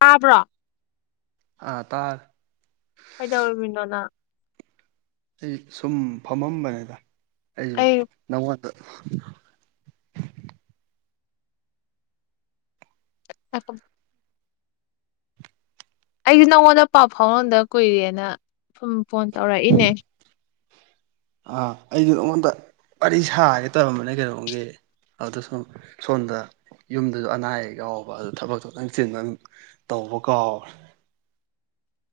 ꯇꯥꯕ꯭ꯔꯣ ꯑꯥ ꯇꯥꯔꯦ ꯀꯩꯗꯧꯔꯝꯂꯤꯅꯣ ꯅꯪ ꯑꯩ ꯁꯨꯝ ꯐꯝꯃꯝꯕꯅꯦꯗ ꯑꯩ ꯅꯧ ꯋꯥ [unintelligible] [unintelligible] ꯑꯩꯁꯦ ꯅꯪꯉꯣꯟꯗ ꯄꯥꯎ ꯐꯥꯎꯅꯗ ꯀꯨꯏꯔꯦꯅ ꯁꯨꯝ ꯐꯣꯟ ꯇꯧꯔꯛꯏꯅꯦ ꯑꯥ ꯑꯩꯒꯤ ꯅꯉꯣꯟꯗ ꯋꯥꯔꯤ ꯁꯥꯒꯦ ꯇꯧꯔꯝꯕꯅꯦ ꯀꯩꯅꯣꯝꯒꯤ ꯑꯗꯨ ꯁꯨꯝ ꯁꯣꯝꯗ ꯌꯨꯝꯗꯁꯨ ꯑꯅꯥ ꯑꯌꯦꯛ ꯌꯥꯎꯕ ꯑꯗꯨ ꯊꯕꯛꯇꯣ ꯈꯤꯇꯪ ꯆꯤꯟꯕ ꯑꯗꯨꯝ ꯇꯧꯕ ꯀꯥꯎ꯭ꯔꯦ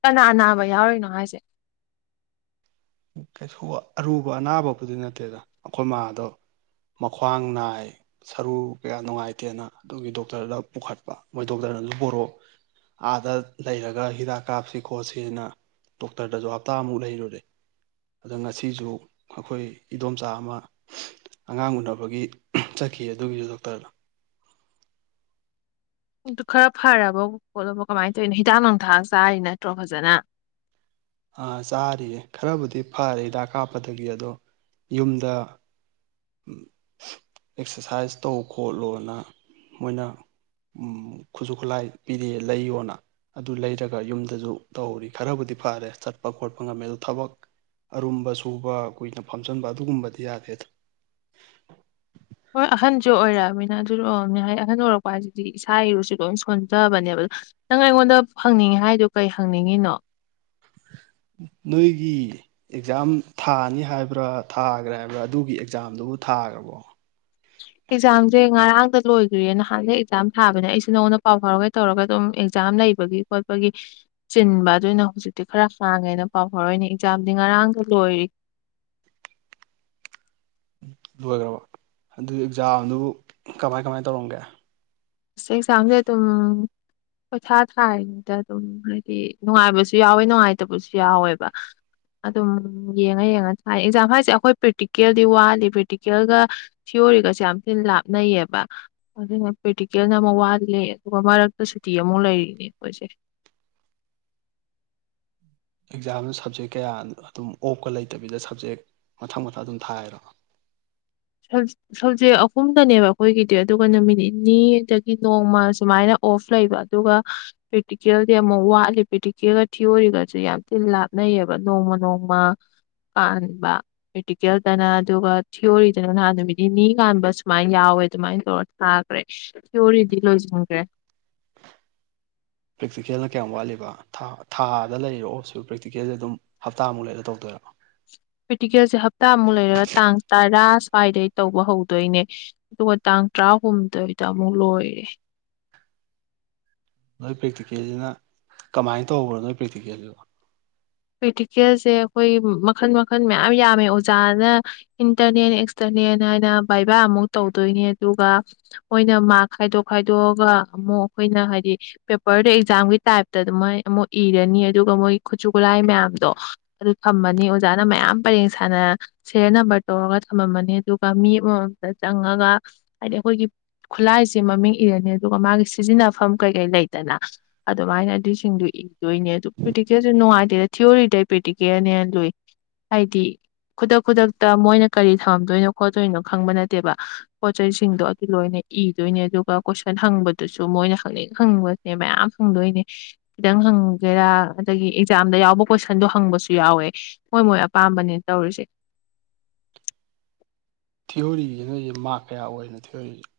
ꯀꯅꯥ ꯅꯥꯕ ꯌꯥꯎꯔꯤꯅꯣ ꯍꯥꯏꯁꯦ ꯀꯩꯁꯨ ꯑꯔꯨꯕ ꯑꯅꯥꯕꯕꯨꯗꯤ ꯅꯠꯇꯦꯗ ꯑꯩꯈꯣꯏ ꯃꯥꯥꯗꯣ ꯃꯈ꯭ꯋꯥꯡ ꯅꯥꯏ ꯁꯔꯨ ꯀꯌꯥ ꯅꯨꯡꯉꯥꯏꯇꯦꯅ ꯑꯗꯨꯒꯤ ꯗꯣꯛꯇꯔꯗ ꯄꯨꯈꯠꯄ ꯃꯣꯏ ꯗꯣꯛꯇꯔꯅꯁꯨꯨ ꯄꯨꯔꯛꯑꯣ ꯑꯥꯗ ꯂꯩꯔꯒ ꯍꯤꯗꯥꯛ ꯀꯥꯞꯁꯤ ꯈꯣꯠꯁꯤꯅ ꯗꯣꯛꯇꯔꯗꯁꯨ ꯍꯞꯇꯥꯃꯨꯛ ꯂꯩꯔꯨꯔꯦ ꯑꯗꯣ ꯉꯁꯤꯁꯨ ꯑꯩꯈꯣꯏ ꯏꯗꯣꯝꯆꯥ ꯑꯃ ꯑꯉꯥꯡ ꯎꯟꯅꯕꯒꯤ ꯆꯠꯈꯤ ꯑꯗꯨꯒꯤꯁꯨ ꯗꯣꯛꯇꯔꯗ ꯈꯔ ꯐꯔꯕ ꯈꯣꯠꯂꯕ ꯀꯃꯥꯏꯅ ꯇꯧꯔꯤꯅꯣ ꯍꯤꯗꯥꯛ ꯂꯥꯡꯊꯥꯛ ꯆꯥꯔꯤ ꯅꯠꯇ꯭ꯔꯣ ꯐꯖꯅ ꯑꯥ ꯆꯥꯔꯤꯌꯦ ꯈꯔꯕꯨꯗꯤ ꯐꯔꯦ ꯍꯤꯗꯥꯛ ꯀꯥꯞꯄꯗꯒꯤ ꯑꯗꯣ ꯌꯨꯝꯗ ꯑꯦꯛꯁꯔꯁꯥꯏꯁ ꯇꯧ ꯈꯣꯠꯂꯣꯅ ꯃꯣꯏꯅ ꯈꯨꯠꯁꯨ ꯈꯨꯠꯂꯥꯏ ꯄꯤꯔꯛꯑꯦ ꯂꯩꯌꯣꯅ ꯑꯗꯨ ꯂꯩꯔꯒ ꯌꯨꯝꯗꯁꯨ ꯇꯧꯔꯤ ꯈꯔꯕꯨꯗꯤ ꯐꯔꯦ ꯆꯠꯄ ꯈꯣꯠꯄ ꯉꯝꯃꯦ ꯑꯗꯨ ꯊꯕꯛ ꯑꯔꯨꯝꯕ ꯁꯨꯕ ꯀꯨꯏꯅ ꯐꯝꯖꯟꯕ ꯑꯗꯨꯒꯨꯝꯕꯗꯤ ꯌꯥꯗꯦ ꯍꯣꯏ ꯑꯍꯟꯁꯨ ꯑꯣꯏꯔꯛꯑꯃꯤꯅ ꯑꯗꯨꯅ ꯑꯣꯏꯔꯝꯅꯤ ꯍꯥꯏꯗꯤ ꯑꯍꯟ ꯑꯣꯏꯔꯛꯄ ꯍꯥꯏꯁꯤꯗꯤ ꯏꯁꯥ ꯏꯔꯨꯁꯨ ꯂꯣꯏ ꯁꯣꯟꯗꯕꯅꯦꯕ ꯅꯪ ꯑꯩꯉꯣꯟꯗ ꯍꯪꯅꯤꯡꯉꯤ ꯍꯥꯏꯗꯣ ꯀꯩ ꯍꯪꯅꯤꯡꯉꯤꯅꯣ ꯅꯣꯏꯒꯤ ꯑꯦꯛꯖꯥꯝ ꯊꯥꯅꯤ ꯍꯥꯏꯕ꯭ꯔꯥ ꯊꯥꯈ꯭ꯔꯦ ꯍꯥꯏꯕ꯭ꯔꯥ ꯑꯗꯨꯒꯤ ꯑꯦꯛꯖꯥꯝꯗꯨꯕꯨ ꯊꯥꯈ꯭ꯔꯕꯣ ꯑꯦꯛꯖꯥꯝꯁꯦ ꯉꯔꯥꯡꯗ ꯂꯣꯏꯈ꯭ꯔꯦ ꯅꯍꯥꯟꯗꯩꯩ ꯑꯦꯛꯖꯥꯝ ꯊꯥꯕꯅꯦ ꯑꯩꯁꯦ ꯅꯉꯣꯟꯗ ꯄꯥꯎ ꯐꯥꯎꯔꯒꯦ ꯇꯧꯔꯒ ꯑꯗꯨꯝ ꯑꯦꯛꯖꯥꯝ ꯂꯩꯕꯒꯤ ꯈꯣꯠꯄꯒꯤ ꯆꯤꯟꯕ ꯑꯗꯨꯏꯅ ꯍꯧꯖꯤꯛꯇꯤ ꯈꯔ ꯍꯥꯡꯉꯦꯅ ꯄꯥꯎ ꯐꯥꯎꯔꯛꯏꯅꯦ ꯑꯦꯛꯖꯥꯝꯗꯤ ꯉꯔꯥꯡꯗ ꯂꯣꯏꯔꯤ ꯂꯣꯏꯈ꯭ꯔꯕ ꯑꯗꯨ ꯑꯦꯛꯖꯥꯝꯗꯨ ꯀꯃꯥꯏ ꯀꯃꯥꯏꯅ ꯇꯧꯔꯝꯒꯦ ꯑꯁ ꯑꯦꯛꯖꯥꯝꯁꯦ ꯑꯗꯨꯝ ꯄꯪꯊꯥ ꯊꯥꯔꯤꯅꯦꯗ ꯑꯗꯨꯝ ꯍꯥꯏꯗꯤ ꯅꯨꯡꯉꯥꯏꯕꯁꯨ ꯌꯥꯎꯋꯦ ꯅꯨꯡꯉꯥꯏꯇꯕꯁꯨ ꯌꯥꯎꯋꯦꯕ ꯑꯗꯨꯝ ꯌꯦꯡꯉ ꯌꯦꯡꯉ ꯊꯥꯏ ꯑꯦꯛꯖꯥꯝ ꯍꯥꯏꯁꯦ ꯑꯩꯈꯣꯏ ꯄ꯭ꯔꯦꯛꯇꯤꯀꯦꯜꯗꯤ ꯋꯥꯠꯂꯤ ꯄ꯭ꯔꯦꯛꯇꯤꯀꯦꯜꯒ ꯊꯤꯑꯣꯔꯤꯒꯁꯦ ꯌꯥꯝ ꯊꯤꯅ ꯂꯥꯞꯅꯩꯌꯦꯕ ꯑꯗꯨꯅ ꯄ꯭ꯔꯦꯛꯇꯤꯀꯦꯜꯅ ꯑꯃ ꯋꯥꯗꯤ ꯂꯩ ꯑꯗꯨꯒ ꯃꯔꯛꯇ ꯁꯨꯇꯤ ꯑꯃꯨꯛ ꯂꯩꯔꯤꯅꯦ ꯑꯩꯈꯣꯏꯁꯦ ꯑꯦꯛꯖꯥꯝꯗ ꯁꯕꯖꯦꯛ ꯀꯌꯥ ꯑꯗꯨꯝ ꯑꯣꯛꯀ ꯂꯩꯇꯕꯤꯗ ꯁꯕꯖꯦꯛ ꯃꯊꯪ ꯃꯊꯪ ꯑꯗꯨꯝ ꯊꯥꯏꯔꯣ ꯁꯕꯖꯦꯛ ꯑꯍꯨꯝꯗꯅꯦꯕ ꯑꯩꯈꯣꯏꯒꯤꯗꯤ ꯑꯗꯨꯒ ꯅꯨꯃꯤꯠ ꯅꯤꯅꯤꯗꯒꯤ ꯅꯣꯡꯃ ꯁꯨꯃꯥꯏꯅ ꯑꯣꯐ ꯂꯩꯕ ꯑꯗꯨꯒ ꯄ꯭ꯔꯦꯛꯇꯤꯀꯦꯜꯗꯤ ꯑꯃꯨꯛ ꯋꯥꯠꯂꯤ ꯄ꯭ꯔꯦꯛꯇꯤꯀꯦꯜꯒ ꯊꯤꯌꯣꯔꯤꯒꯁꯨ ꯌꯥꯝ ꯊꯤꯅ ꯂꯥꯞꯅꯩꯌꯦꯕ ꯅꯣꯡꯃ ꯅꯣꯡꯃ ꯀꯥꯟꯍꯟꯕ ꯄ꯭ꯔꯦꯛꯇꯤꯀꯦꯜꯗꯅ ꯑꯗꯨꯒ ꯊꯤꯌꯣꯔꯤ ꯀꯩꯅꯣ ꯅꯍꯥꯟ ꯅꯨꯃꯤꯠ ꯅꯤꯅꯤ ꯀꯥꯟꯕ ꯁꯨꯃꯥꯏꯅ ꯌꯥꯎꯋꯦ ꯑꯗꯨꯃꯥꯏꯅ ꯇꯧꯔ ꯊꯥꯈ꯭ꯔꯦ ꯊꯤꯑꯣꯔꯤꯗꯤ ꯂꯣꯏꯁꯤꯟꯈ꯭ꯔꯦ ꯄ꯭ꯔꯦꯛꯇꯤꯀꯦꯜꯅ ꯀꯌꯥꯝ ꯋꯥꯠꯂꯤꯕ ꯊꯥꯗ ꯂꯩꯔꯤꯔꯣ ꯑꯣꯜꯁꯨ ꯄ꯭ꯔꯦꯛꯇꯤꯀꯦꯜꯁꯦ ꯑꯗꯨꯝ ꯍꯞꯇꯥꯃꯨꯛ ꯂꯩꯔ ꯇꯧꯗꯣꯏꯔꯣ ꯄꯔ꯭ꯦꯛꯇꯤꯀꯦꯜꯁꯦ ꯍꯞꯇꯥꯃꯨꯛ ꯂꯩꯔꯒ ꯇꯥꯡ ꯇꯔꯥ ꯁ꯭ꯋꯥꯏꯗꯩ ꯇꯧꯕ ꯍꯧꯗꯣꯏꯅꯦ ꯑꯗꯨꯒ ꯇꯥꯡ ꯇꯔꯥꯍꯨꯝꯗꯣꯏꯗ ꯑꯃꯨꯛ ꯂꯣꯏꯔꯦ ꯅꯣꯏ ꯄ꯭ꯔꯦꯛꯇꯤꯀꯦꯜꯁꯤꯅ ꯀꯃꯥꯏꯅ ꯇꯧꯕ꯭ꯔꯣ ꯅꯣꯏ ꯄ꯭ꯔꯦꯛꯇꯤꯀꯦꯜꯁꯤꯕꯣ ꯀ꯭ꯔꯤꯇꯤꯀꯦꯜꯁꯦ ꯑꯩꯈꯣꯏ ꯃꯈꯜ ꯃꯈꯜ ꯃꯌꯥꯝ ꯌꯥꯝꯃꯦ ꯑꯣꯖꯥꯅ ꯏꯟꯇꯔꯅꯦꯜ ꯑꯦꯛꯁꯇꯔꯅꯦꯜ ꯍꯥꯏꯅ ꯕꯥꯏꯕꯥ ꯑꯃꯨꯛ ꯇꯧꯗꯣꯏꯅꯤ ꯑꯗꯨꯒ ꯃꯣꯏꯅ ꯃꯥꯛ ꯈꯥꯏꯗꯣꯛ ꯈꯥꯏꯗꯣꯛꯑꯒ ꯑꯃꯨꯛ ꯑꯩꯈꯣꯏꯅ ꯍꯥꯏꯗꯤ ꯄꯦꯄꯔꯗ ꯑꯦꯛꯖꯥꯝꯒꯤ ꯇꯥꯏꯞꯇ ꯑꯗꯨꯃꯥꯏꯅ ꯑꯃꯨꯛ ꯏꯔꯅꯤ ꯑꯗꯨꯒ ꯃꯣꯏ ꯈꯨꯠꯁꯨ ꯈꯨꯠꯂꯥꯏ ꯃꯌꯥꯝꯗꯣ ꯑꯗꯨ ꯊꯝꯃꯅꯤ ꯑꯣꯖꯥꯅ ꯃꯌꯥꯝ ꯄꯔꯦꯡ ꯁꯥꯟꯅ ꯁꯦꯔꯦꯜ ꯅꯝꯕꯔ ꯇꯧꯔꯒ ꯊꯝꯃꯝꯃꯅꯤ ꯑꯗꯨꯒ ꯃꯤ ꯑꯃꯃꯝꯇ ꯆꯪꯉꯒ ꯍꯥꯏꯗꯤ ꯑꯩꯈꯣꯏꯒꯤ ꯈꯨꯠꯂꯥꯏꯁꯤ ꯃꯃꯤꯡ ꯏꯔꯅꯤ ꯑꯗꯨꯒ ꯃꯥꯒꯤ ꯁꯤꯖꯤꯟꯅꯐꯝ ꯀꯩ ꯀꯩ ꯂꯩꯇꯅ ꯑꯗꯨꯃꯥꯏꯅ ꯑꯗꯨꯁꯤꯡꯗꯨ ꯏꯗꯣꯏꯅꯦ ꯑꯗꯨ ꯄ꯭ꯔꯤꯦꯛꯇꯤꯀꯦꯜꯁꯦ ꯅꯨꯡꯉꯥꯏꯇ ꯗ ꯊꯤꯑꯣꯔꯤꯗꯩ ꯄ꯭ꯔꯦꯛꯇꯤꯀꯦꯜꯅ ꯍꯦꯟꯅ ꯂꯨꯏ ꯍꯥꯏꯗꯤ ꯈꯨꯗꯛ ꯈꯨꯗꯛꯇ ꯃꯣꯏꯅ ꯀꯔꯤ ꯊꯝꯃꯝꯗꯣꯏꯅꯣ ꯈꯣꯠꯇꯣꯏꯅꯣ ꯈꯪꯕ ꯅꯠꯇꯦꯕ ꯄꯣꯠ ꯆꯩꯁꯤꯡꯁꯤꯡꯗꯣ ꯑꯗꯨ ꯂꯣꯏꯅ ꯏꯗꯣꯏꯅꯦ ꯑꯗꯨꯒ ꯀꯣꯏꯁꯟ ꯍꯪꯕꯗꯨꯁꯨ ꯃꯣꯏꯅ ꯍꯪꯅꯤꯡ ꯍꯪꯕꯅꯦ ꯃꯌꯥꯝ ꯍꯪꯗꯣꯏꯅꯦ ꯈꯤꯇꯪ ꯍꯪꯒꯦꯔꯥ ꯑꯗꯒꯤ ꯑꯦꯛꯖꯥꯝꯗ ꯌꯥꯎꯕ ꯀꯣꯏꯁꯟꯗꯣ ꯍꯪꯕꯁꯨ ꯌꯥꯎꯋꯦ ꯃꯣꯏ ꯃꯣꯏ ꯑꯄꯥꯝꯕꯅꯤ ꯇꯧꯔꯤꯁꯦ ꯊꯤꯑꯣꯔꯤꯁꯤ ꯅꯣꯏꯁꯦ ꯃꯥꯔꯛ ꯀꯌꯥ ꯑꯣꯏꯔꯤꯅꯣ ꯊꯤꯑꯣꯔꯤꯁꯦ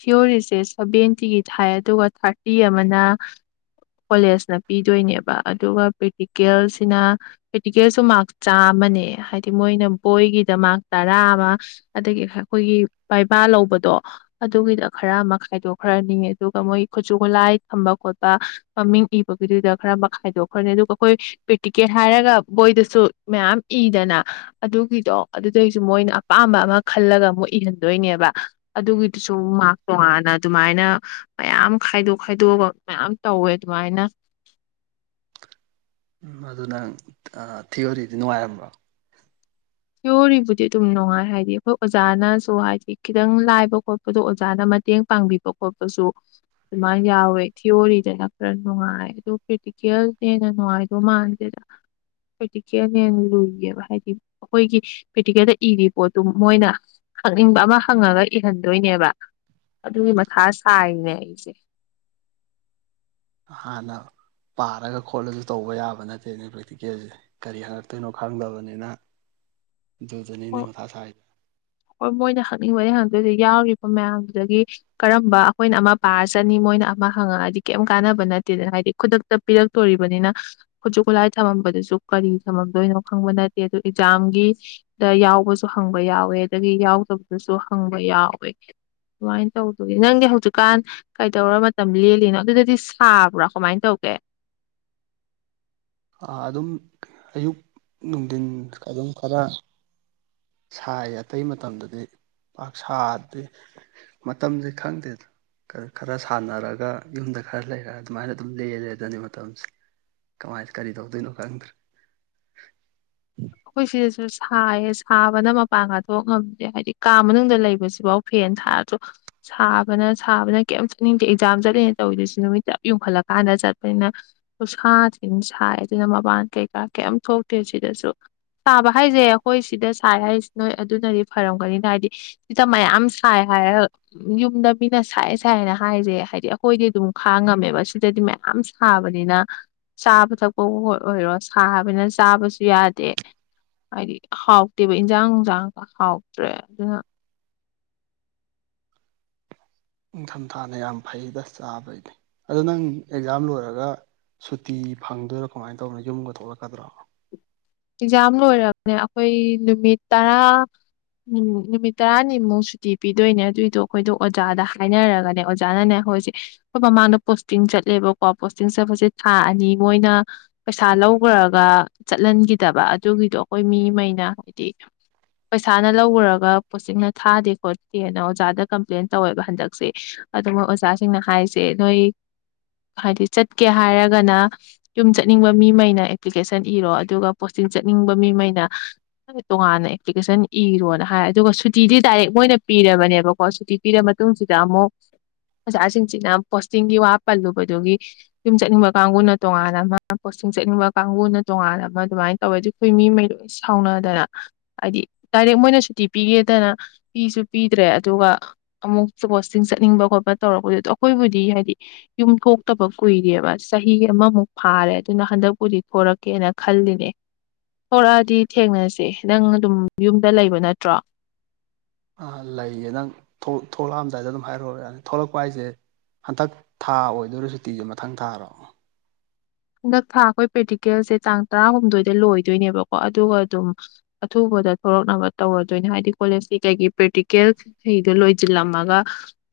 ꯊꯤꯑꯣꯔꯤꯁꯦ ꯁꯚꯦꯟꯇꯤꯒꯤ ꯊꯥꯏ ꯑꯗꯨꯒ ꯊꯥꯔꯇꯤ ꯑꯃꯅ ꯀꯣꯂꯦꯖꯅ ꯄꯤꯗꯣꯏꯅꯦꯕ ꯑꯗꯨꯒ ꯄ꯭ꯔꯦꯛꯇꯤꯀꯦꯜꯁꯤꯅ ꯄ꯭ꯔꯦꯛꯇꯤꯀꯦꯜꯁꯨ ꯃꯥꯛ ꯆꯥꯝꯃꯅꯦ ꯍꯥꯏꯗꯤ ꯃꯣꯏꯅ ꯕꯣꯏꯒꯤꯗ ꯃꯥꯔꯛ ꯇꯔꯥ ꯑꯃ ꯑꯗꯒꯤ ꯑꯩꯈꯣꯏꯒꯤ ꯕꯩꯕꯥ ꯂꯧꯕꯗꯣ ꯑꯗꯨꯒꯤꯗ ꯈꯔ ꯑꯃ ꯈꯥꯏꯗꯣꯛꯈ꯭ꯔꯅꯤꯉ ꯑꯗꯨꯒ ꯃꯣꯏ ꯈꯨꯠꯁꯨ ꯈꯨꯠꯂꯥꯏ ꯊꯝꯕ ꯈꯣꯠꯄ ꯃꯃꯤꯡ ꯏꯕꯒꯤꯗꯨꯗ ꯈꯔ ꯑꯃ ꯈꯥꯏꯗꯣꯛꯈ꯭ꯔꯅꯤ ꯑꯗꯨꯒ ꯑꯩꯈꯣꯏ ꯄ꯭ꯔꯦꯛꯇꯤꯀꯦꯜ ꯍꯥꯏꯔꯒ ꯕꯣꯏꯗꯁꯨ ꯃꯌꯥꯝ ꯏꯗꯅ ꯑꯗꯨꯒꯤꯗꯣ ꯑꯗꯨꯗꯩꯁꯨ ꯃꯣꯏꯅ ꯑꯄꯥꯝꯕ ꯑꯃ ꯈꯜꯂꯒ ꯃꯨꯛ ꯏꯍꯟꯗꯣꯏꯅꯦꯕ ꯑꯗꯨꯒꯤ ꯑꯗꯨꯁꯨ ꯃꯥꯥꯛꯁ ꯇꯣꯉꯥꯟꯅ ꯑꯗꯨꯃꯥꯏꯅ ꯃꯌꯥꯝ ꯈꯥꯏꯗꯣꯛ ꯈꯥꯏꯗꯣꯛꯑꯒ ꯃꯌꯥꯝ ꯇꯧꯋꯦ ꯑꯗꯨꯃꯥꯏꯅ ꯎꯝ ꯑꯗꯨ ꯅꯪ ꯊꯤꯑꯣꯔꯤꯗꯤ ꯅꯨꯡꯉꯥꯏꯔꯝꯕ꯭ꯔꯣ ꯊꯤꯑꯣꯔꯤꯕꯨꯗꯤ ꯑꯗꯨꯝ ꯅꯨꯡꯉꯥꯏ ꯍꯥꯏꯗꯤ ꯑꯩꯈꯣꯏ ꯑꯣꯖꯥꯅꯁꯨ ꯍꯥꯏꯗꯤ ꯈꯤꯇꯪ ꯂꯥꯏꯕ ꯈꯣꯠꯄꯗꯣ ꯑꯣꯖꯥꯅ ꯃꯇꯦꯡ ꯄꯥꯡꯕꯤꯕ ꯈꯣꯠꯄꯁꯨ ꯑꯗꯨꯃꯥꯏꯅ ꯌꯥꯎꯋꯦ ꯊꯤꯌꯣꯔꯤꯗꯅ ꯈꯔ ꯅꯨꯡꯉꯥꯏ ꯑꯗꯨ ꯄ꯭ꯔꯦꯛꯇꯤꯀꯦꯜꯅ ꯍꯦꯟꯅ ꯅꯨꯡꯉꯥꯏꯗꯧ ꯃꯥꯟꯗꯦꯗ ꯄ꯭ꯔꯦꯛꯇꯤꯀꯦꯜ ꯍꯦꯟꯅ ꯂꯨꯏꯌꯦꯕ ꯍꯥꯏꯗꯤ ꯑꯩꯈꯣꯏꯒꯤ ꯄ꯭ꯔꯦꯛꯇꯤꯀꯦꯜꯗ ꯏꯔꯤ ꯄꯣꯠꯇꯨ ꯃꯣꯏꯅ ꯍꯪꯅꯤꯡꯕ ꯑꯃ ꯍꯪꯉꯒ ꯏꯍꯟꯗꯣꯏꯅꯦꯕ ꯑꯗꯨꯒꯤ ꯃꯊꯥ ꯁꯥꯏꯅꯦ ꯑꯩꯁꯦ ꯍꯥꯟꯅ ꯄꯥꯔꯒ ꯈꯣꯠꯂꯁꯨ ꯇꯧꯕ ꯌꯥꯕ ꯅꯠꯇꯦꯅꯦ ꯄ꯭ꯔꯦꯛꯇꯤꯀꯦꯜꯁꯦ ꯀꯔꯤ ꯍꯪꯉꯛꯇꯣꯏꯅꯣ ꯈꯪꯗꯕꯅꯤꯅ ꯑꯗꯨꯗꯅꯤꯅꯦ ꯍꯣꯏ ꯃꯊꯥꯁꯥꯏ ꯍꯣꯏ ꯃꯣꯏꯅ ꯍꯪꯅꯤꯡꯕꯗꯤ ꯍꯪꯉꯛꯗꯣꯏꯗꯤ ꯌꯥꯎꯔꯤꯕ ꯃꯌꯥꯝꯗꯨꯗꯒꯤ ꯀꯔꯝꯕ ꯑꯩꯈꯣꯏꯅ ꯑꯃ ꯄꯥꯔ ꯆꯅꯤ ꯃꯣꯏꯅ ꯑꯃ ꯍꯪꯉꯛꯑꯗꯤ ꯀꯩꯝ ꯀꯥꯟꯅꯕ ꯅꯠꯇꯦꯗꯅ ꯍꯥꯏꯗꯤ ꯈꯨꯗꯛꯇ ꯄꯤꯔꯛꯇꯣꯔꯤꯕꯅꯤꯅ ꯈꯨꯠꯁꯨ ꯈꯨꯠꯂꯥꯏ ꯊꯝꯃꯝꯕꯗꯨꯁꯨ ꯀꯔꯤ ꯊꯝꯃꯝꯗꯣꯏꯅꯣ ꯈꯪꯕ ꯅꯠꯇꯦ ꯑꯗꯨ ꯑꯦꯛꯖꯥꯝꯒꯤ ꯗ ꯌꯥꯎꯕꯁꯨ ꯍꯪꯕ ꯌꯥꯎꯋꯦ ꯗꯒꯤ ꯌꯥꯎꯗꯕꯗꯨꯁꯨ ꯍꯪꯕ ꯌꯥꯎꯋꯦ ꯑꯗꯨꯃꯥꯏꯅ ꯇꯧꯗꯒ ꯅꯪꯗꯤ ꯍꯧꯖꯤꯛꯀꯥꯟ ꯀꯩꯗꯧꯔ ꯃꯇꯝ ꯂꯦꯜꯂꯤꯅꯣ ꯑꯗꯨꯗꯗꯤ ꯁꯥꯕ꯭ꯔꯥ ꯀꯃꯥꯏꯅ ꯇꯧꯒꯦ ꯑꯗꯨꯝ ꯑꯌꯨꯛ ꯅꯨꯡꯊꯤꯟ ꯑꯗꯨꯝ ꯈꯔ ꯁꯥꯏ ꯑꯇꯩ ꯃꯇꯝꯗꯗꯤ ꯄꯥꯛ ꯁꯥꯗꯦ ꯃꯇꯝꯁꯦ ꯈꯪꯗꯦ ꯈꯔ ꯁꯥꯟꯅꯔꯒ ꯌꯨꯝꯗ ꯈꯔ ꯂꯩꯔꯒ ꯑꯗꯨꯃꯥꯏꯅ ꯑꯗꯨꯝ ꯂꯦꯜꯂꯦ ꯑꯗꯨꯅꯤ ꯃꯇꯝꯁꯦ ꯀꯃꯥꯏꯅ ꯀꯔꯤ ꯇꯧꯗꯣꯏꯅꯣ ꯈꯪꯗ꯭ꯔꯦ ꯑꯩꯈꯣꯏ ꯁꯤꯗꯁꯨ ꯁꯥꯏꯌꯦ ꯁꯥꯕꯅ ꯃꯄꯥꯟꯒ ꯊꯣꯛꯉꯝꯗꯦ ꯍꯥꯏꯗꯤ ꯀꯥ ꯃꯅꯨꯡꯗ ꯂꯩꯕꯁꯤꯐꯥꯎ ꯐꯦꯟ ꯊꯥꯔꯁꯨ ꯁꯥꯕꯅ ꯁꯥꯕꯅ ꯀꯩꯝ ꯆꯠꯅꯤꯡꯗꯦ ꯑꯦꯛꯖꯥꯝ ꯆꯠꯂꯤꯅꯦꯅ ꯇꯧꯔꯤꯗꯨꯁꯨ ꯅꯨꯃꯤꯠ ꯆꯞ ꯌꯨꯝꯈꯠꯂꯀꯥꯟꯗ ꯆꯠꯄꯅꯤꯅ ꯈꯨꯁꯥꯊꯤ ꯑꯝ ꯁꯥꯏ ꯑꯗꯨꯅ ꯃꯄꯥꯟ ꯀꯩꯀꯥ ꯀꯩꯝ ꯊꯣꯛꯇꯦ ꯁꯤꯗꯁꯨ ꯁꯥꯕ ꯍꯥꯏꯁꯦ ꯑꯩꯈꯣꯏ ꯁꯤꯗ ꯁꯥꯏ ꯍꯥꯏꯁꯤ ꯅꯣꯏ ꯑꯗꯨꯅꯗꯤ ꯐꯔꯝꯒꯅꯤꯅ ꯍꯥꯏꯗꯤ ꯁꯤꯗ ꯃꯌꯥꯝ ꯁꯥꯏ ꯍꯥꯏꯔꯒ ꯌꯨꯝꯗ ꯃꯤꯅ ꯁꯥꯏ ꯁꯥꯏꯅ ꯍꯥꯏꯁꯦ ꯍꯥꯏꯗꯤ ꯑꯩꯈꯣꯏꯗꯤ ꯑꯗꯨꯝ ꯈꯥꯡꯉꯝꯃꯦꯕ ꯁꯤꯗꯗꯤ ꯃꯌꯥꯝ ꯁꯥꯕꯅꯤꯅ ꯆꯥꯕ ꯊꯛꯄꯕꯨ ꯑꯣꯏꯔꯣ ꯁꯥꯕꯅꯤꯅ ꯆꯥꯕꯁꯨ ꯌꯥꯗꯦ ꯗꯦ ꯍꯥꯏꯗꯤ ꯍꯥꯎꯇꯦꯕ ꯏꯟꯖꯥꯡ ꯅꯨꯡꯁꯥꯡꯒ ꯍꯥꯎꯇ꯭ꯔꯦ ꯑꯗꯨꯅ ꯅꯤꯡꯊꯝꯊꯥꯅ ꯌꯥꯝ ꯐꯩꯗ ꯆꯥꯕꯩꯗꯤ ꯑꯗꯣ ꯅꯪ ꯑꯦꯛꯖꯥꯝ ꯂꯣꯏꯔꯒ ꯁꯨꯇꯤ ꯐꯪꯗꯣꯏꯔꯥ ꯀꯃꯥꯏꯅ ꯇꯧꯕꯅꯣ ꯌꯨꯝꯒ ꯊꯣꯛꯂꯛꯀꯗ꯭ꯔꯣ ꯑꯦꯛꯖꯥꯝ ꯂꯣꯏꯔꯔꯕꯅꯤꯅ ꯑꯩꯈꯣꯏ ꯅꯨꯃꯤꯠ ꯇꯔꯥ ꯎꯝ ꯅꯨꯃꯤꯠ ꯇꯔꯥꯅꯤꯃꯨꯛ ꯁꯨꯇꯤ ꯄꯤꯗꯣꯏꯅꯦ ꯑꯗꯨꯏꯗꯣ ꯑꯩꯈꯣꯏꯗꯣ ꯑꯣꯖꯥꯗ ꯍꯥꯏꯅꯔꯒꯅꯦ ꯑꯣꯖꯥꯅꯅꯦ ꯑꯩꯈꯣꯏꯁꯦ ꯑꯩꯈꯣꯏ ꯃꯃꯥꯡꯗ ꯄꯣꯁꯇꯤꯡ ꯆꯠꯂꯦꯕꯀꯣ ꯄꯣꯁꯇꯤꯡ ꯆꯠꯄꯁꯦ ꯊꯥ ꯑꯅꯤ ꯃꯣꯏꯅ ꯄꯩꯁꯥ ꯂꯧꯈ꯭ꯔꯒ ꯆꯠꯍꯟꯈꯤ ꯐꯠꯇꯕ ꯑꯗꯨꯒꯤꯗꯣ ꯑꯩꯈꯣꯏ ꯃꯤꯉꯩꯅ ꯍꯥꯏꯗꯤ ꯄꯩꯁꯥꯅ ꯂꯧꯔꯨꯔꯒ ꯄꯣꯁꯇꯤꯡꯅ ꯊꯥꯗꯦ ꯈꯣꯠꯇꯦꯅ ꯑꯣꯖꯥꯗ ꯀꯝꯄ꯭ꯂꯦꯟ ꯇꯧꯋꯦꯕ ꯍꯟꯗꯛꯁꯦ ꯑꯗꯨ ꯃꯣꯏ ꯑꯣꯖꯥꯁꯤꯡꯅ ꯍꯥꯏꯁꯦ ꯅꯣꯏ ꯍꯥꯏꯗꯤ ꯆꯠꯀꯦ ꯍꯥꯏꯔꯒꯅ ꯌꯨꯝ ꯆꯠꯅꯤꯡꯕ ꯃꯤꯉꯩꯅ ꯑꯦꯄ꯭ꯂꯤꯀꯦꯁꯟ ꯏꯔꯣ ꯑꯗꯨꯒ ꯄꯣꯁꯇꯤꯡ ꯆꯠꯅꯤꯡꯕ ꯃꯤꯉꯩꯅ ꯇꯣꯉꯥꯟꯅ ꯑꯦꯄ꯭ꯂꯤꯀꯦꯁꯟ ꯏꯔꯣꯅ ꯍꯥꯏ ꯑꯗꯨꯒ ꯁꯨꯇꯤꯗꯤ ꯗꯥꯏꯔꯦꯛ ꯃꯣꯏꯅ ꯄꯤꯔꯕꯅꯦꯕꯀꯣ ꯁꯨꯇꯤ ꯄꯤꯔꯕ ꯃꯇꯨꯡꯁꯤꯗ ꯑꯃꯨꯛ ꯑꯣꯖꯥꯁꯤꯡꯁꯤꯅ ꯄꯣꯁꯇꯤꯡꯒꯤ ꯋꯥ ꯄꯜꯂꯨꯕꯗꯨꯒꯤ ꯌꯨꯝ ꯆꯠꯅꯤꯡꯕ ꯀꯥꯡꯕꯨꯅ ꯇꯣꯉꯥꯟ ꯑꯃ ꯄꯣꯁꯇꯤꯡ ꯆꯠꯅꯤꯡꯕ ꯀꯥꯡꯕꯨꯅ ꯇꯣꯉꯥꯟꯅ ꯑꯃ ꯑꯗꯨꯃꯥꯏꯅ ꯇꯧꯋꯦ ꯑꯗꯨ ꯑꯩꯈꯣꯏ ꯃꯤꯉꯩ ꯂꯣꯏ ꯁꯥꯎꯅꯗꯅ ꯍꯥꯏꯗꯤ ꯗꯥꯏꯔꯦꯛ ꯃꯣꯏꯅ ꯁꯨꯇꯤ ꯄꯤꯒꯦꯗꯅ ꯄꯤꯁꯨ ꯄꯤꯗ꯭ꯔꯦ ꯑꯗꯨꯒ ꯑꯃꯨꯛ ꯀꯣꯠꯁꯤꯡꯤꯡ ꯆꯠꯅꯤꯡꯕ ꯈꯣꯠꯄ ꯇꯧꯔꯛꯄꯗꯨ ꯑꯗꯨꯣ ꯑꯩꯈꯣꯏꯕꯨꯗꯤ ꯍꯥꯏꯗꯤ ꯌꯨꯝ ꯊꯣꯛꯇꯕ ꯀꯨꯏꯔꯑꯕ ꯆꯍꯤ ꯑꯃꯃꯨꯛ ꯐꯥꯔꯦ ꯑꯗꯨꯅ ꯍꯟꯗꯛꯄꯨꯗꯤ ꯊꯣꯔꯛꯀꯦꯅ ꯈꯜꯂꯤ ꯊꯣꯔꯛꯑꯗꯤ ꯊꯦꯡꯅꯁꯦ ꯅꯪ ꯑꯗꯨꯝ ꯌꯨꯝꯗ ꯂꯩꯕ ꯅꯠꯇ꯭ꯔꯣ ꯑꯥ ꯂꯩꯌꯦ ꯅꯪ ꯊꯣꯛꯂꯛꯑꯝꯗꯥꯏꯗ ꯑꯗꯨꯝ ꯍꯥꯏꯔꯛꯑꯣ ꯌꯥꯅꯤ ꯊꯣꯛꯂꯛꯄ ꯍꯥꯏꯁꯦ ꯍꯟꯗꯛ ꯊꯥ ꯑꯣꯗꯣꯏꯔꯣ ꯁꯨꯇꯤꯁꯦ ꯃꯊꯪ ꯊꯥꯔꯣ ꯍꯟꯗꯛ ꯊꯥ ꯑꯩꯈꯣꯏ ꯄ꯭ꯔꯦꯛꯇꯤꯀꯦꯜꯁꯦ ꯇꯥꯡ ꯇꯔꯥꯍꯨꯝꯗꯣꯏꯗ ꯂꯣꯏꯗꯣꯏꯅꯦꯕꯀꯣ ꯑꯗꯨꯒ ꯑꯗꯨꯝ ꯑꯊꯨꯕꯗ ꯊꯣꯛꯂꯛꯅꯕ ꯇꯧꯔꯗꯣꯏꯅꯦ ꯍꯥꯏꯗꯤ ꯀꯣꯂꯦꯖꯀꯤ ꯀꯩꯒꯤ ꯄ꯭ꯔꯦꯛꯇꯤꯀꯦꯜꯈꯩꯗꯣ ꯂꯣꯏꯁꯤꯜꯂꯝꯃꯒ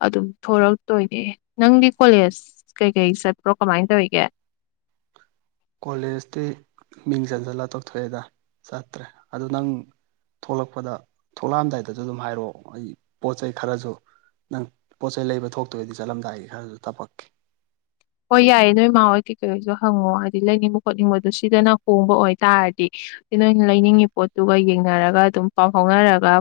ꯑꯗꯨꯝ ꯊꯣꯔꯛꯇꯣꯏꯅꯦ ꯅꯪꯗꯤ ꯀꯣꯂꯦꯖ ꯀꯩꯀꯩ ꯆꯠꯄ꯭ꯔꯣ ꯀꯃꯥꯏꯅ ꯇꯧꯔꯤꯒꯦ ꯀꯣꯂꯦꯖꯇꯤ ꯃꯤꯡ ꯆꯟꯁꯤꯜꯂꯒ ꯇꯧꯊꯣꯛꯑꯦꯗ ꯆꯠꯇ꯭ꯔꯦ ꯑꯗꯨꯗ ꯅꯪ ꯊꯣꯛꯂꯛꯄꯗ ꯊꯣꯛꯂꯛꯑꯝꯗꯥꯏꯗꯁꯨ ꯑꯗꯨꯝ ꯍꯥꯏꯔꯛꯑꯣ ꯑꯩ ꯄꯣꯠ ꯆꯩꯩ ꯈꯔꯁꯨ ꯅꯪ ꯄꯣꯠ ꯆꯩꯩ ꯂꯩꯕ ꯊꯣꯛꯇꯣꯏꯗꯤ ꯆꯠꯂꯝꯗꯥꯏꯒꯤ ꯈꯔꯁꯨ ꯇꯄꯛꯈꯤ ꯍꯣꯏ ꯌꯥꯏꯌꯦ ꯅꯣꯏ ꯃꯥ ꯍꯣꯏ ꯀꯩꯀꯩꯀꯩꯁꯨ ꯍꯪꯉꯣ ꯍꯥꯏꯗꯤ ꯂꯩꯅꯤꯡꯕ ꯈꯣꯠꯅꯤꯡꯕꯗꯣ ꯁꯤꯗꯅ ꯍꯣꯡꯕ ꯑꯣꯏꯇꯥꯥꯔꯗꯤ ꯅꯣꯏꯅ ꯂꯩꯅꯤꯡꯉꯤ ꯄꯣꯠꯇꯨꯒ ꯌꯦꯡꯅꯔꯒ ꯑꯗꯨꯝ ꯄꯥꯎ ꯐꯥꯎꯅꯔꯒ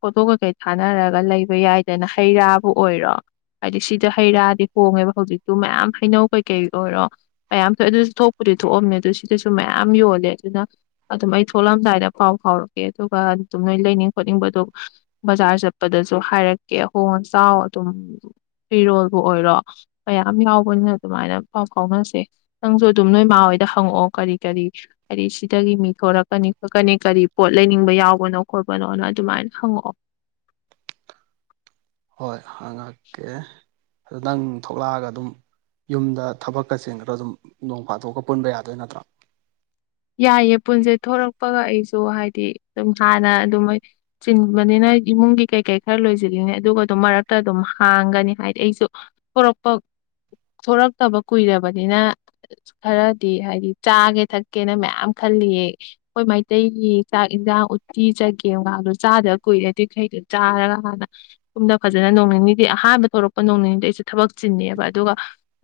ꯐꯣꯇꯣ ꯀꯩꯀꯩ ꯊꯥꯅꯔꯒ ꯂꯩꯕ ꯌꯥꯏꯗꯅ ꯍꯩ ꯔꯥꯕꯨ ꯑꯣꯏꯔꯣ ꯍꯥꯏꯗꯤ ꯁꯤꯗ ꯍꯩ ꯔꯥꯗꯤ ꯍꯣꯡꯉꯦꯕ ꯍꯧꯖꯤꯛꯇꯨ ꯃꯌꯥꯝ ꯍꯩꯅꯧ ꯀꯩꯀꯩ ꯑꯣꯏꯔꯣ ꯃꯌꯥꯝ ꯊꯣꯛꯑꯦ ꯑꯗꯨꯁꯨ ꯊꯣꯛꯄꯨꯗꯤ ꯊꯣꯛꯑꯝꯅꯦ ꯑꯗꯨ ꯁꯤꯗꯁꯨ ꯃꯌꯥꯝ ꯌꯣꯜꯂꯦ ꯑꯗꯨꯅ ꯑꯗꯨꯝ ꯑꯩ ꯊꯣꯛꯂꯝꯑꯗꯥꯏꯗ ꯄꯥꯎ ꯐꯥꯎꯔꯛꯀꯦ ꯑꯗꯨꯒ ꯑꯗꯨꯝ ꯅꯣꯏ ꯂꯩꯅꯤꯡ ꯈꯣꯠꯅꯤꯡꯕꯗꯣ ꯕꯖꯥꯔ ꯆꯠꯄꯗꯁꯨ ꯍꯥꯏꯔꯛꯀꯦ ꯑꯍꯣꯡ ꯑꯆꯥꯎ ꯑꯗꯨꯝ ꯐꯤꯔꯣꯜꯕꯨ ꯑꯣꯏꯔꯣ ꯃꯌꯥꯝ ꯌꯥꯎ ꯑꯩ ꯃꯣꯏꯅ ꯑꯗꯨꯃꯥꯏꯅ ꯄꯥꯎ ꯐꯥꯎꯅꯁꯦ ꯅꯪꯁꯨ ꯑꯗꯨꯝ ꯅꯣꯏꯃꯥ ꯍꯣꯏꯗ ꯍꯪꯉꯛꯑꯣ ꯀꯔꯤ ꯀꯔꯤ ꯍꯥꯏꯗꯤ ꯁꯤꯗꯒꯤ ꯃꯤ ꯊꯣꯔꯛꯀꯅꯤ ꯈꯣꯠꯀꯅꯤ ꯀꯔꯤ ꯄꯣꯠ ꯂꯩꯅꯤꯡꯕ ꯌꯥꯎꯕꯅꯣ ꯈꯣꯠꯄꯅꯣꯅ ꯑꯗꯨꯃꯥꯏꯅ ꯍꯪꯉꯛꯑꯣ ꯍꯣꯏ ꯍꯉꯀꯦ ꯑꯗꯨ ꯅꯪ ꯊꯣꯛꯂꯛꯑꯒ ꯑꯗꯨꯝ ꯌꯨꯝꯗ ꯊꯕꯛꯀ ꯆꯤꯡ ꯈꯗ ꯑꯗꯨꯝ ꯅꯣꯡ ꯐꯥꯗꯣꯛꯑꯒ ꯄꯨꯟꯕ ꯌꯥꯗꯣꯏ ꯅꯠꯇ꯭ꯔꯥ ꯌꯥꯏꯌꯦ ꯄꯨꯟꯁꯦ ꯊꯣꯔꯛꯄꯒ ꯑꯩꯁꯨ ꯍꯥꯏꯗꯤ ꯑꯗꯨꯝ ꯍꯥꯟꯅ ꯑꯗꯨꯝꯃꯥꯏ ꯆꯤꯟꯕꯅꯤꯅ ꯏꯃꯨꯡꯒꯤ ꯀꯩꯀꯩ ꯈꯔ ꯂꯣꯏꯁꯤꯜꯂꯤꯉꯩ ꯑꯗꯨꯒ ꯑꯗꯨꯝ ꯃꯔꯛꯇ ꯑꯗꯨꯝ ꯍꯥꯡꯒꯅꯤ ꯍꯥꯏꯗꯤ ꯑꯩꯁꯨ ꯊꯣꯔꯛꯄ ꯊꯣꯔꯛꯇꯕ ꯀꯨꯏꯔꯕꯅꯤꯅ ꯈꯔꯗꯤ ꯍꯥꯏꯗꯤ ꯆꯥꯒꯦ ꯊꯛ ꯀꯦꯅ ꯃꯌꯥꯝ ꯈꯜꯂꯤꯌꯦ ꯑꯩꯈꯣꯏ ꯃꯩꯇꯩꯒꯤ ꯆꯥꯛ ꯌꯦꯟꯖꯥꯡ ꯎꯠꯇꯤ ꯆꯒꯦꯝꯒꯗꯣ ꯆꯥꯗꯕ ꯀꯨꯏꯔꯦ ꯑꯗꯨꯏꯈꯩꯗꯣ ꯆꯥꯔꯒ ꯍꯥꯟꯅ ꯁꯨꯝꯗ ꯐꯖꯅ ꯅꯣꯡ ꯅꯤꯅꯤꯗꯤ ꯑꯍꯥꯟꯕ ꯊꯣꯛꯂꯛꯄ ꯅꯣꯡ ꯅꯤꯅꯤꯗ ꯑꯩꯁꯨꯦ ꯊꯕꯛ ꯆꯤꯟꯅꯦꯕ ꯑꯗꯨꯒ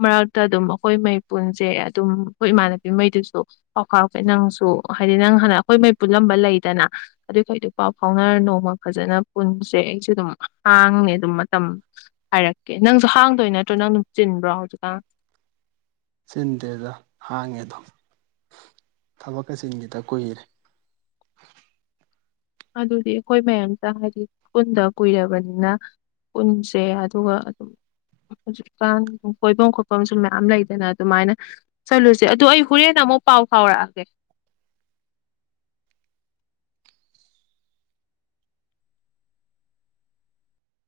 ꯃꯔꯛꯇ ꯑꯗꯨꯝ ꯑꯩꯈꯣꯏ ꯃꯩ ꯄꯨꯟꯁꯦ ꯑꯗꯨꯝ ꯑꯩꯈꯣꯏ ꯏꯃꯥꯟꯅꯕꯤꯉꯩꯗꯨꯁꯨ ꯄꯥꯎ ꯐꯥꯎꯔꯛꯄꯦ ꯅꯪꯁꯨ ꯍꯥꯏꯗꯤ ꯅꯪ ꯍꯥꯟꯅ ꯑꯩꯈꯣꯏ ꯃꯩ ꯄꯨꯜꯂꯝꯕ ꯂꯩꯗꯅ ꯑꯗꯨꯈ ꯑꯗꯨ ꯄꯥꯎ ꯐꯥꯎꯅꯔ ꯅꯣꯡꯃ ꯐꯖꯅ ꯄꯨꯟꯁꯦ ꯑꯩꯁꯨ ꯑꯗꯨꯝ ꯍꯥꯡꯉ ꯑꯗꯨꯝ ꯃꯇꯝ ꯍꯥꯏꯔꯛꯀꯦ ꯅꯪꯁꯨ ꯍꯥꯡꯗꯣꯏ ꯅꯠꯇ꯭ꯔꯣ ꯅꯪ ꯑꯗꯨꯝ ꯆꯤꯟꯕ꯭ꯔꯣ ꯍꯧꯖꯤꯛꯀꯥꯟ ꯆꯤꯟꯗꯦꯗ ꯍꯥꯡꯉꯦꯗꯣ ꯊꯕꯛꯀ ꯆꯤꯟꯒꯤꯗ ꯀꯨꯏꯔꯦ ꯑꯗꯨꯗꯤ ꯑꯩꯈꯣꯏ ꯃꯌꯥꯝꯗ ꯍꯥꯏꯗꯤ ꯄꯨꯟꯗ ꯀꯨꯏꯔꯕꯅꯤꯅ ꯄꯨꯟꯁꯦ ꯑꯗꯨꯒ ꯑꯗꯨꯝ ꯍꯧꯖꯤꯛꯀꯥꯟ ꯀꯣꯏꯐꯝ ꯈꯣꯠꯐꯝꯁꯨ ꯃꯌꯥꯝ ꯂꯩꯗꯅ ꯑꯗꯨꯃꯥꯏꯅ ꯆꯠꯂꯨꯁꯦ ꯑꯗꯨ ꯑꯩ ꯍꯣꯔꯦꯟ ꯑꯃꯨꯛ ꯄꯥꯎ ꯐꯥꯎꯔꯛꯑꯒꯦ